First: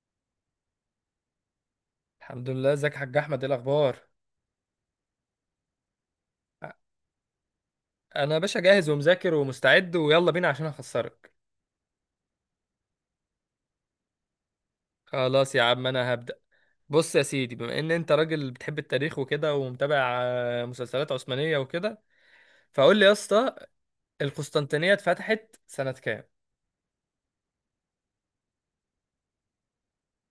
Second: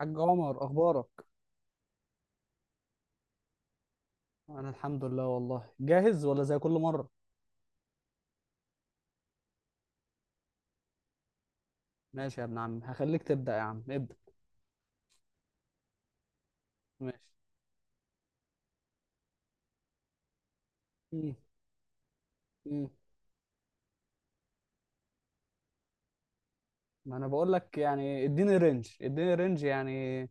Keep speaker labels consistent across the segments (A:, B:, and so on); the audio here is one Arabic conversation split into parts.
A: حاج عمر، اخبارك؟
B: الحمد لله، ازيك يا حاج احمد؟ ايه الاخبار؟
A: انا الحمد لله، والله جاهز ولا زي كل مره؟
B: انا يا باشا جاهز ومذاكر ومستعد، ويلا بينا عشان اخسرك.
A: ماشي يا ابن عم هخليك تبدا. يا عم ابدا.
B: خلاص يا عم انا هبدأ. بص
A: ماشي.
B: يا سيدي، بما ان انت راجل بتحب التاريخ وكده ومتابع مسلسلات
A: مم.
B: عثمانية وكده،
A: مم.
B: فقول لي يا اسطى، القسطنطينية اتفتحت سنة كام؟
A: ما انا بقول لك يعني، اديني رينج، اديني رينج يعني.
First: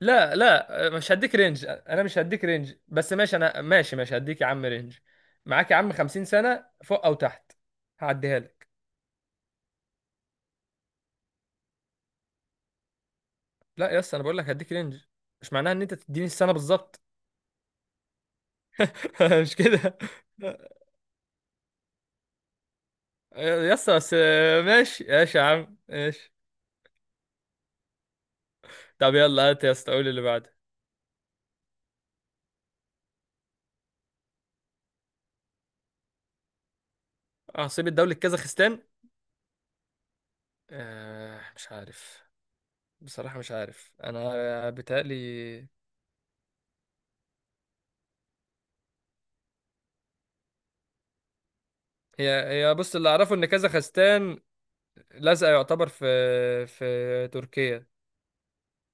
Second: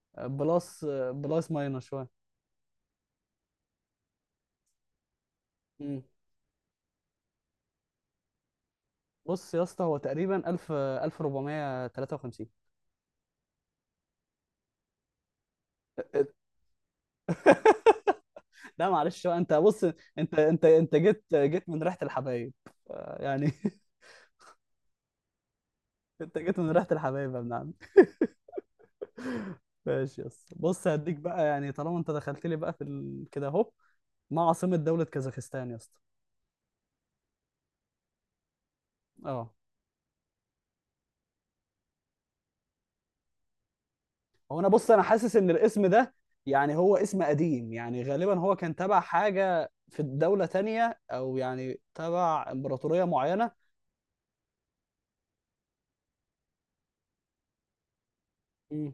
B: لا
A: بلس.
B: لا آه، مش هديك
A: بلس
B: رينج،
A: ماينس
B: انا
A: شويه.
B: مش هديك رينج، بس ماشي، انا ماشي ماشي، هديك يا عم رينج. معاك يا عم
A: مم.
B: 50 سنة فوق او تحت. هعديها لك.
A: بص يا اسطى، هو تقريبا 1000 1453.
B: لا يا اسطى، انا بقول لك هديك رينج، مش معناها ان انت تديني السنة بالظبط.
A: لا معلش بقى، انت
B: مش
A: بص.
B: كده؟
A: انت انت انت جيت من ريحه الحبايب. آه، يعني
B: يا اسطى بس ماشي ماشي، يا عم ماشي.
A: انت جيت من ريحه الحبايب يا ابن عم.
B: طب يلا هات يا اسطى، قول
A: ماشي
B: اللي
A: يا اسطى،
B: بعده.
A: بص هديك بقى يعني طالما انت دخلت لي بقى في ال... كده اهو. ما عاصمة دولة كازاخستان يا اسطى؟
B: عاصمة دولة كازاخستان؟
A: اه.
B: آه، مش عارف. بصراحة مش عارف،
A: هو انا
B: انا
A: بص انا حاسس ان
B: بيتهيألي،
A: الاسم ده، يعني هو اسم قديم، يعني غالبا هو كان تبع حاجة في الدولة تانية، او يعني
B: هي
A: تبع
B: هي بص،
A: امبراطورية
B: اللي اعرفه ان
A: معينة.
B: كازاخستان لازقة يعتبر في تركيا.
A: مم.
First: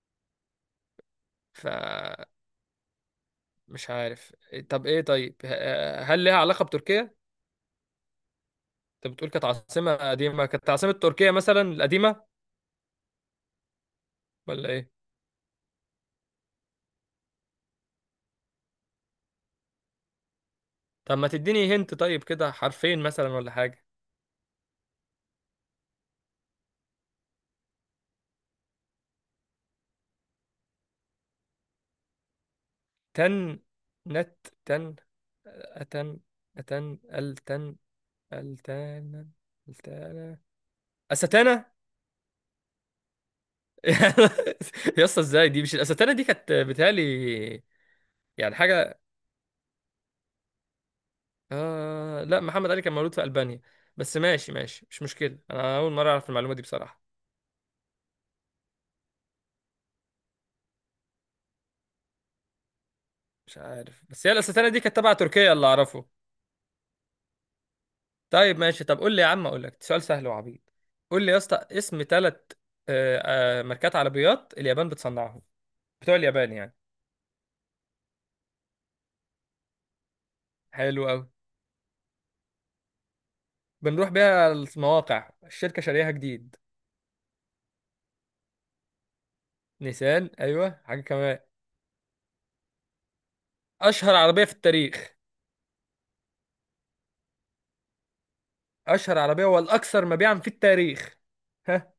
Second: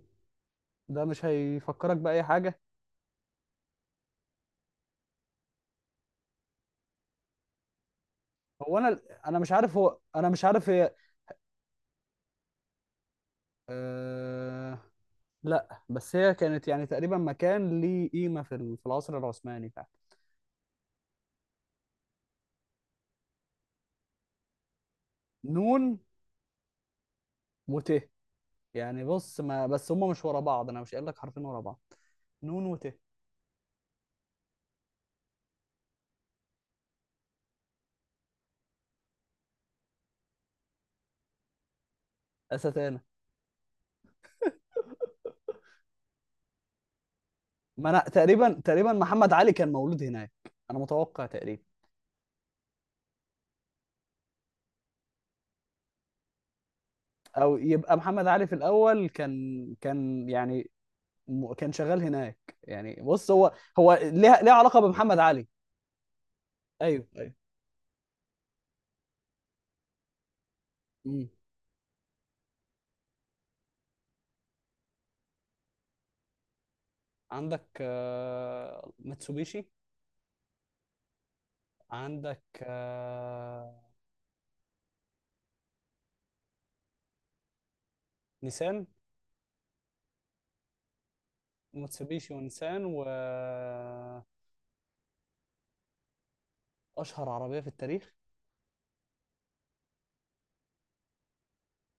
A: ده مش هيفكرك بأي
B: فمش
A: حاجة؟
B: عارف. طب ايه؟ طيب هل ليها علاقة بتركيا؟
A: هو انا
B: انت بتقول
A: انا
B: كانت
A: مش عارف،
B: عاصمة
A: هو انا مش
B: قديمة،
A: عارف
B: كانت عاصمة
A: هي.
B: تركيا مثلا القديمة ولا
A: أه...
B: ايه؟
A: لا بس هي كانت يعني تقريبا مكان ليه قيمة في ال- في العصر العثماني فعلا.
B: طب ما تديني هنت طيب، كده حرفين مثلا ولا حاجة.
A: نون. وت. يعني بص، ما بس هما مش ورا بعض، انا مش قايل لك حرفين ورا بعض. نون وت.
B: تن، نت، تن، أتن، أتن، التن، التان، التانا، أستانا.
A: أستانة.
B: يا اسطى، ازاي؟ دي مش الأستانا؟ دي كانت بتهيألي
A: ما انا
B: يعني
A: تقريبا تقريبا
B: حاجة.
A: محمد علي كان مولود هناك. انا متوقع تقريبا.
B: آه لا، محمد علي كان مولود في ألبانيا. بس ماشي ماشي، مش مشكلة، أنا أول مرة أعرف المعلومة دي بصراحة.
A: او يبقى محمد علي في الاول كان يعني، م- كان شغال هناك. يعني بص هو.
B: مش
A: هو
B: عارف، بس هي
A: ليه
B: الأستانا
A: علاقة
B: دي كانت تبع
A: بمحمد علي.
B: تركيا اللي أعرفه.
A: ايوه ايوه.
B: طيب ماشي. طب قول لي يا عم، أقول لك سؤال سهل وعبيط. قول
A: امم.
B: لي يا اسطى، اسم ثلاث ماركات عربيات اليابان بتصنعهم، بتوع اليابان يعني.
A: عندك آه، ماتسوبيشي.
B: حلو قوي،
A: عندك آه،.
B: بنروح بيها المواقع الشركة شاريها جديد.
A: نيسان.
B: نيسان، ايوه، حاجة كمان،
A: ماتسوبيشي ونيسان و...
B: اشهر عربية في التاريخ،
A: اشهر عربية في التاريخ.
B: اشهر عربية والاكثر مبيعا في التاريخ. ها؟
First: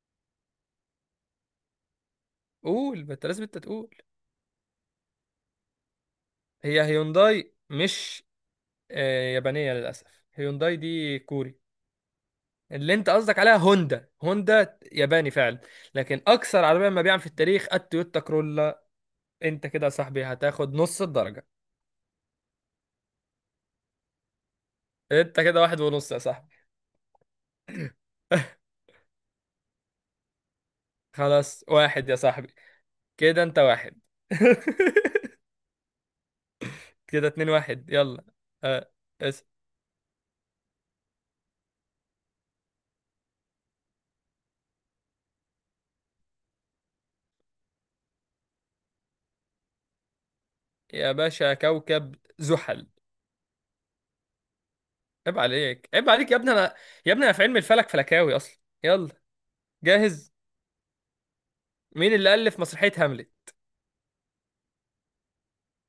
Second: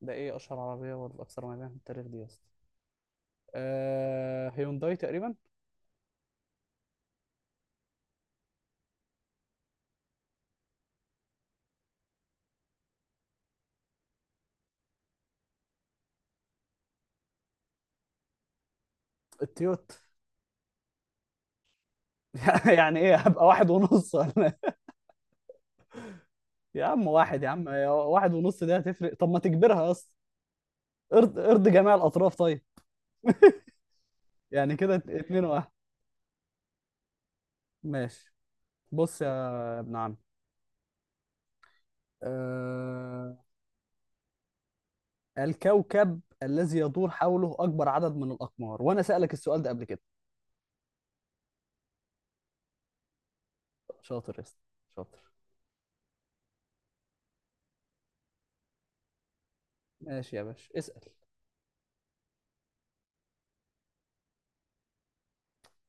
A: ده ايه اشهر عربية والاكثر مبيعا في التاريخ دي يا اسطى؟
B: قول، ما انت لازم انت تقول.
A: آه، هيونداي تقريبا.
B: هي هيونداي؟ مش آه، يابانية للاسف. هيونداي دي كوري. اللي انت قصدك عليها هوندا، هوندا ياباني فعلا، لكن اكثر عربية مبيعا في التاريخ التويوتا كرولا. انت كده يا
A: التويوتا.
B: صاحبي هتاخد نص الدرجة.
A: يعني ايه، هبقى واحد ونص ولا؟
B: انت كده واحد ونص يا صاحبي.
A: يا عم واحد، يا عم يا واحد ونص دي هتفرق، طب ما تجبرها اصلا. ارض
B: خلاص،
A: ارض جميع
B: واحد يا
A: الاطراف
B: صاحبي.
A: طيب.
B: كده انت واحد.
A: يعني كده ات- اتنين واحد.
B: كده اتنين واحد، يلا.
A: ماشي.
B: آه.
A: بص
B: اس.
A: يا ابن عم. أه... الكوكب الذي يدور حوله اكبر عدد من الاقمار، وانا سألك السؤال ده قبل كده.
B: يا باشا، كوكب زحل.
A: شاطر يا اسطى، شاطر.
B: عيب عليك، عيب عليك يا ابني. انا يا ابني انا في علم الفلك فلكاوي اصلا، يلا جاهز.
A: ماشي يا باشا اسأل.
B: مين اللي الف مسرحية هاملت،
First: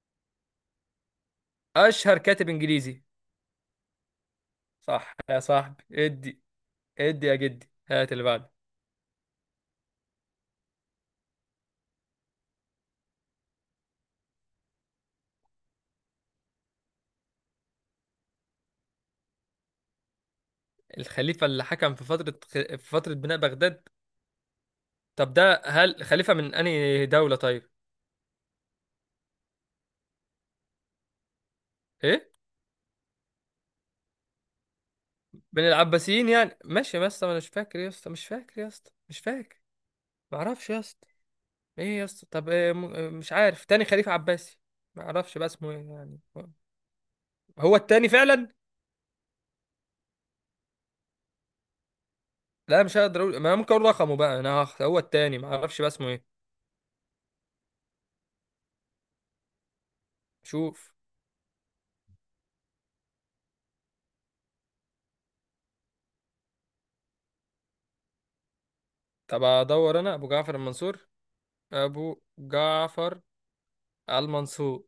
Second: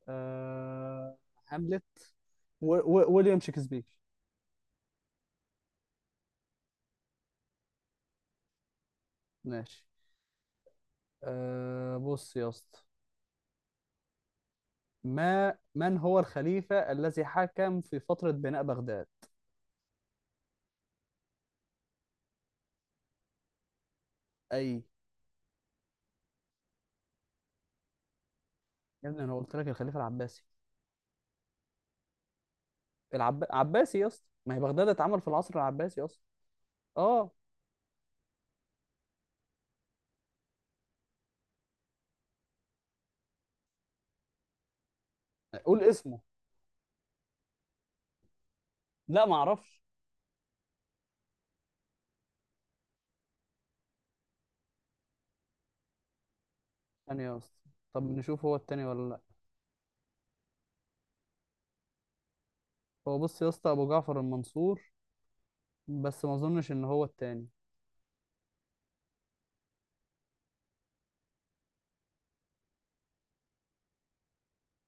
A: أه... هاملت.
B: اشهر كاتب انجليزي؟
A: ويليام شكسبير.
B: صح يا صاحبي، ادي. ادي يا جدي، هات اللي بعده.
A: ماشي. أه... بص يا اسطى. ما من هو الخليفة الذي حكم في فترة بناء بغداد؟
B: الخليفة اللي حكم في فترة بناء بغداد؟
A: أي.
B: طب ده هل خليفة من انهي دولة طيب؟
A: يا ابني أنا قلت لك الخليفة العباسي.
B: ايه؟
A: عباسي يا اسطى، ما هي بغداد اتعمل في العصر
B: من
A: العباسي أصلا.
B: العباسيين يعني؟ ماشي يا اسطى،
A: أه.
B: ما انا مش فاكر يا اسطى، مش فاكر يا اسطى، مش فاكر. معرفش يا اسطى. ايه يا اسطى؟ طب إيه إيه؟ مش عارف تاني خليفة عباسي. معرفش بقى اسمه ايه
A: قول اسمه.
B: يعني. هو التاني فعلا.
A: لا ما أعرفش.
B: لا، مش هقدر اقول. ما أنا ممكن اقول رقمه بقى، انا هو التاني، معرفش بقى اسمه ايه.
A: ثانية يا اسطى، طب نشوف هو التاني ولا لا.
B: شوف.
A: هو بص يا اسطى، أبو جعفر المنصور، بس ما أظنش إن هو التاني.
B: طب ادور انا، ابو جعفر المنصور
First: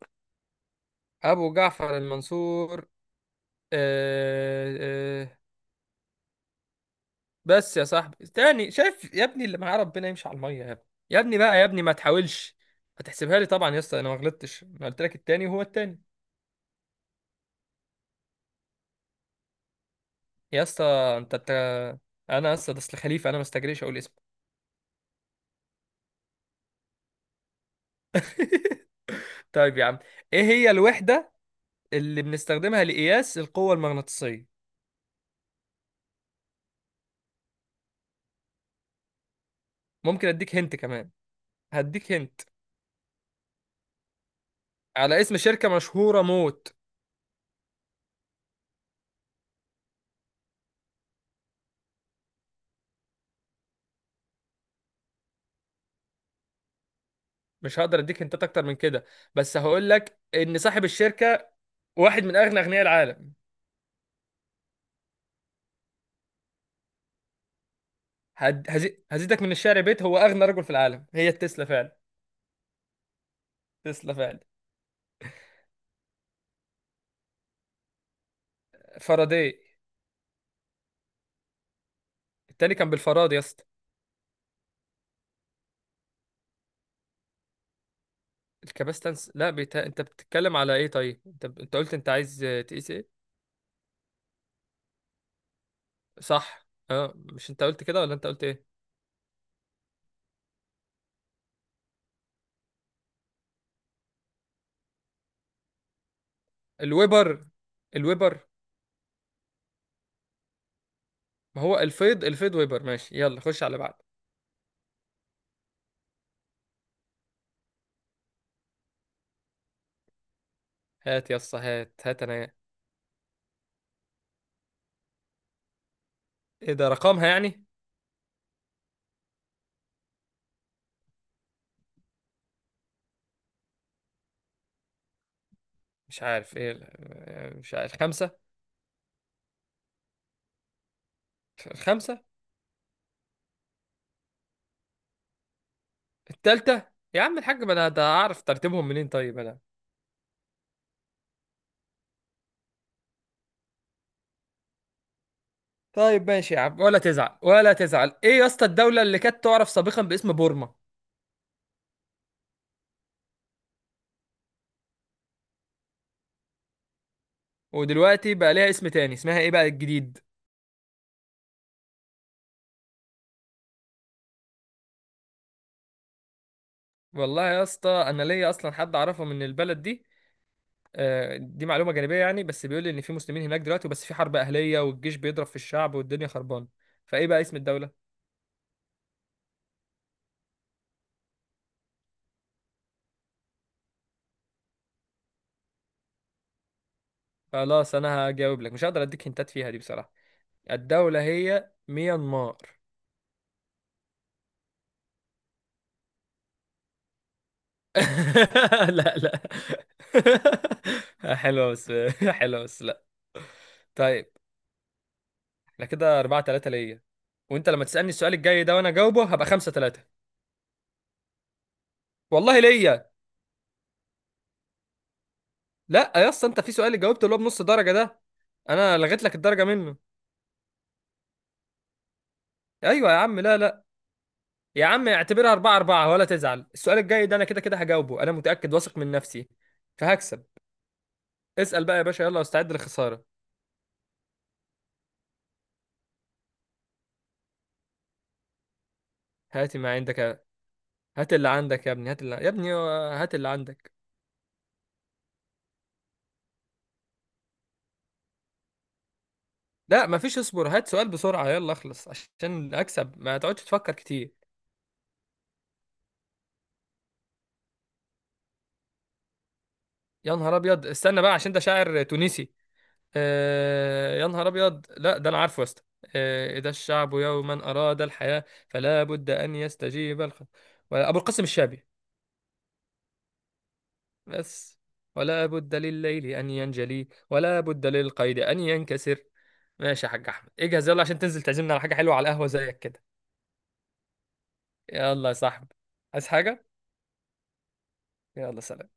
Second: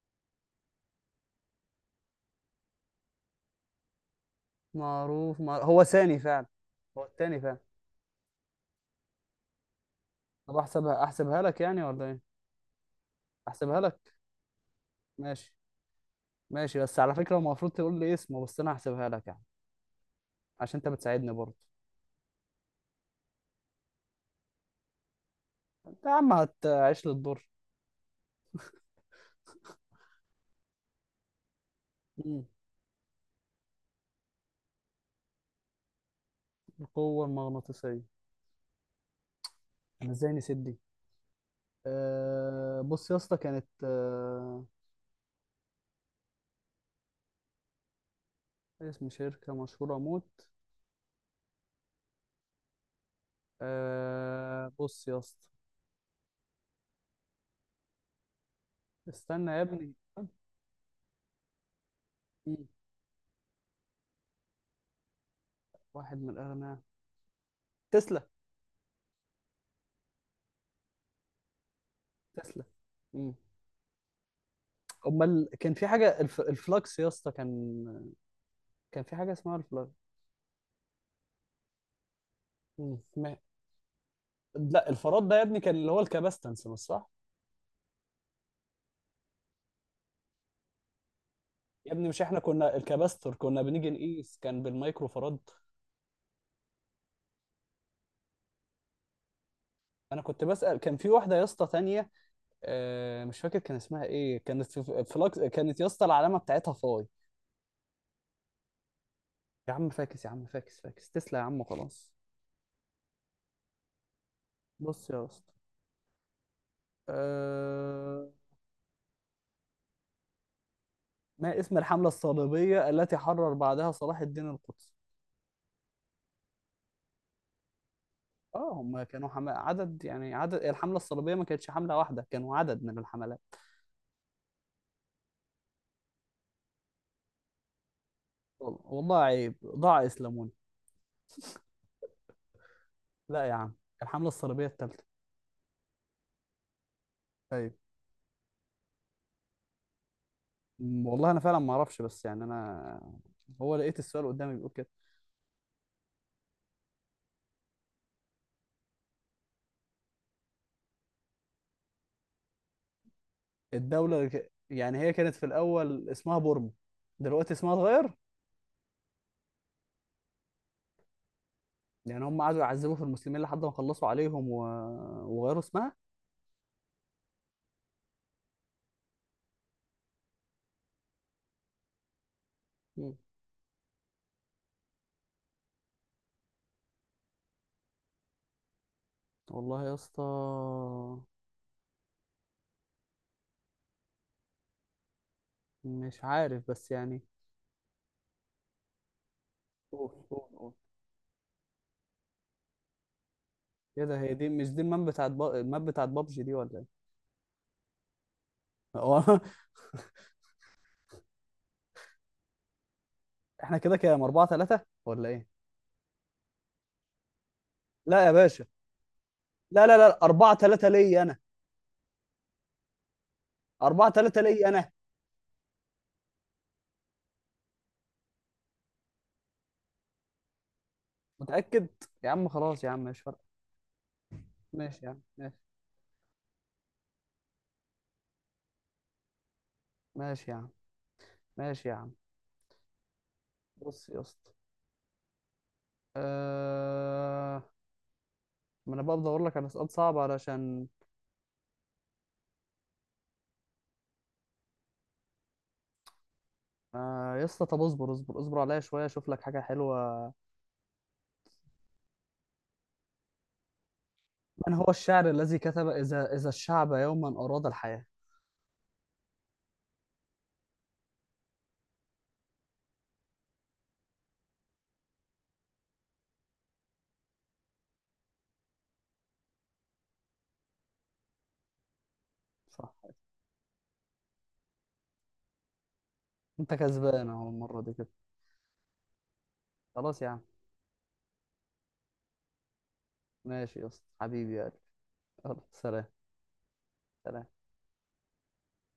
B: ابو جعفر المنصور. آه. آه.
A: هو ثاني فعلا. هو التاني فعلا.
B: بس يا صاحبي، تاني؟ شايف يا ابني؟ اللي معاه ربنا يمشي على
A: طب
B: المية.
A: أحسبها
B: يا ابني، يا ابني
A: أحسبها
B: بقى
A: لك
B: يا ابني،
A: يعني
B: ما
A: ولا إيه؟
B: تحاولش. هتحسبها لي طبعا يا
A: أحسبها
B: اسطى، انا
A: لك.
B: ما غلطتش، انا قلت لك التاني
A: ماشي.
B: وهو التاني.
A: ماشي، بس على فكرة المفروض تقول لي اسمه، بس أنا هحسبها لك يعني،
B: يا
A: عشان
B: اسطى،
A: أنت بتساعدني
B: انت
A: برضه.
B: انا اسطى ده، اصل خليفه انا ما استجريش اقول اسمه.
A: انت يا عم هتعيش للدور.
B: طيب يا عم، ايه هي الوحده اللي
A: مم.
B: بنستخدمها لقياس القوه المغناطيسيه؟
A: القوة المغناطيسية، انا
B: ممكن
A: ازاي
B: اديك
A: نسيت
B: هنت
A: دي.
B: كمان، هديك هنت،
A: أه بص يا اسطى، كانت أه،
B: على اسم شركه مشهوره موت.
A: اسم شركة مشهورة موت. أه بص يا اسطى.
B: مش هقدر اديك هنتات اكتر من كده،
A: استنى
B: بس
A: يا
B: هقول
A: ابني.
B: لك ان صاحب الشركه واحد من اغنى
A: مم.
B: اغنياء العالم.
A: واحد من الأغنياء. تسلا.
B: هزيدك من الشعر بيت، هو اغنى رجل في العالم. هي التسلا فعلا،
A: تسلا. مم.
B: تسلا فعلا.
A: امال كان في حاجة الفلكس يا اسطى كان، كان في حاجة اسمها
B: فاراداي؟
A: الفلكس.
B: التاني كان
A: مم.
B: بالفراد
A: ما...
B: يا اسطى.
A: لا، الفراد ده يا ابني كان اللي هو الكباستنس مش صح.
B: الكباستنس؟ لا، انت بتتكلم على ايه طيب؟ انت انت
A: يا
B: قلت
A: ابني،
B: انت
A: مش احنا
B: عايز
A: كنا
B: تقيس ايه؟
A: الكباستور كنا بنيجي نقيس كان بالمايكرو فراد.
B: صح، اه، مش انت قلت كده ولا انت قلت ايه؟
A: انا كنت بسأل، كان في واحده يا اسطى تانية آه، مش فاكر كان اسمها ايه، كانت في فلاكس، كانت يا اسطى العلامه بتاعتها فاي.
B: الويبر، الويبر.
A: يا عم فاكس يا عم، فاكس فاكس تسلا، يا
B: ما
A: عم
B: هو
A: خلاص.
B: الفيض، الفيض ويبر. ماشي، يلا خش على بعض.
A: بص يا اسطى. أه...
B: هات يسا،
A: ما اسم
B: هات
A: الحمله
B: هات انا.
A: الصليبيه التي حرر بعدها صلاح الدين القدسي؟
B: ايه ده؟ رقمها يعني؟
A: اه هم كانوا عدد، يعني عدد الحمله الصليبيه ما كانتش حمله واحده، كانوا عدد من الحملات.
B: مش عارف، ايه مش عارف. خمسة؟
A: والله عيب، ضاع اسلاموني.
B: الخمسة؟
A: لا يا عم، الحمله الصليبيه الثالثه.
B: التالتة؟ يا عم الحاج،
A: طيب
B: ما انا ده اعرف ترتيبهم منين طيب انا؟
A: والله انا فعلا ما اعرفش، بس يعني انا، هو لقيت السؤال قدامي بيقول كده.
B: طيب ماشي يا عم، ولا تزعل، ولا تزعل. ايه يا اسطى الدولة اللي كانت تعرف سابقا باسم بورما،
A: الدولة اللي ك- يعني هي كانت في الأول اسمها بورما، دلوقتي اسمها اتغير.
B: ودلوقتي بقى ليها اسم تاني، اسمها ايه بقى الجديد؟
A: يعني هم قعدوا يعذبوا في المسلمين لحد ما خلصوا عليهم و... وغيروا اسمها.
B: والله يا اسطى، انا ليا اصلا حد اعرفه من البلد دي. دي معلومه جانبيه يعني، بس بيقول لي ان في
A: مم.
B: مسلمين هناك دلوقتي، وبس في حرب اهليه والجيش بيضرب في الشعب والدنيا خربانه. فايه بقى اسم الدوله؟
A: والله يا اسطى، مش عارف بس يعني.
B: خلاص انا هجاوب لك، مش هقدر اديك هنتات فيها دي
A: قول
B: بصراحه.
A: قول قول.
B: الدوله هي ميانمار.
A: ايه ده، هي دي مش دي الماب بتاعت الماب بتاعت بابجي دي ولا ايه؟
B: لا
A: هو.
B: لا. حلوه بس، حلوه بس، لا.
A: احنا كده كام
B: طيب
A: 4-3 ولا ايه؟
B: احنا كده 4-3 ليا، وانت لما تسالني
A: لا يا
B: السؤال الجاي
A: باشا.
B: ده وانا جاوبه هبقى 5
A: لا لا
B: 3
A: لا، 4-3 ليا انا.
B: والله ليا.
A: 4-3 ليا انا.
B: لا يا اسطى، انت في سؤال اللي جاوبته اللي هو بنص درجه ده، انا لغيت لك الدرجه منه.
A: متأكد؟ يا عم خلاص يا عم،
B: ايوه يا
A: مش
B: عم،
A: فارقة.
B: لا لا. يا
A: ماشي
B: عم
A: يا عم
B: اعتبرها
A: ماشي.
B: 4-4 ولا تزعل، السؤال الجاي ده انا كده كده هجاوبه، انا متاكد واثق من نفسي فهكسب.
A: ماشي يا عم
B: اسال
A: ماشي. يا
B: بقى يا
A: عم
B: باشا، يلا استعد للخساره.
A: بص يا اسطى. أه... ما انا بقى بدور لك على
B: هات
A: سؤال
B: ما
A: صعب
B: عندك يا-،
A: علشان.
B: هات اللي عندك يا ابني، هات اللي يا ابني، هات اللي عندك.
A: آه يا اسطى، طب اصبر اصبر اصبر عليا شويه اشوف لك حاجه
B: لا
A: حلوه.
B: مفيش اصبر، هات سؤال بسرعه، يلا اخلص عشان اكسب، ما تقعدش تفكر كتير.
A: من هو الشاعر الذي كتب اذا الشعب يوما اراد الحياه؟
B: يا نهار ابيض، استنى بقى، عشان ده شاعر تونسي. آه يا نهار ابيض، لا ده انا عارفه يا اسطى. آه، اذا الشعب يوما اراد الحياه فلا بد ان يستجيب الخ... ولا-، ابو القاسم الشابي.
A: صح.
B: بس، ولا بد لليل ان
A: انت
B: ينجلي
A: كسبان اهو
B: ولا
A: المره
B: بد
A: دي كده.
B: للقيد ان ينكسر. ماشي يا
A: خلاص يا
B: حاج
A: عم،
B: احمد، اجهز يلا عشان تنزل تعزمنا على حاجه حلوه، على القهوه زيك كده.
A: ماشي يا اسطى حبيبي يا قلبي.
B: يلا يا
A: يلا
B: صاحبي.
A: سلام.
B: عايز حاجه؟
A: سلام.
B: يلا سلام.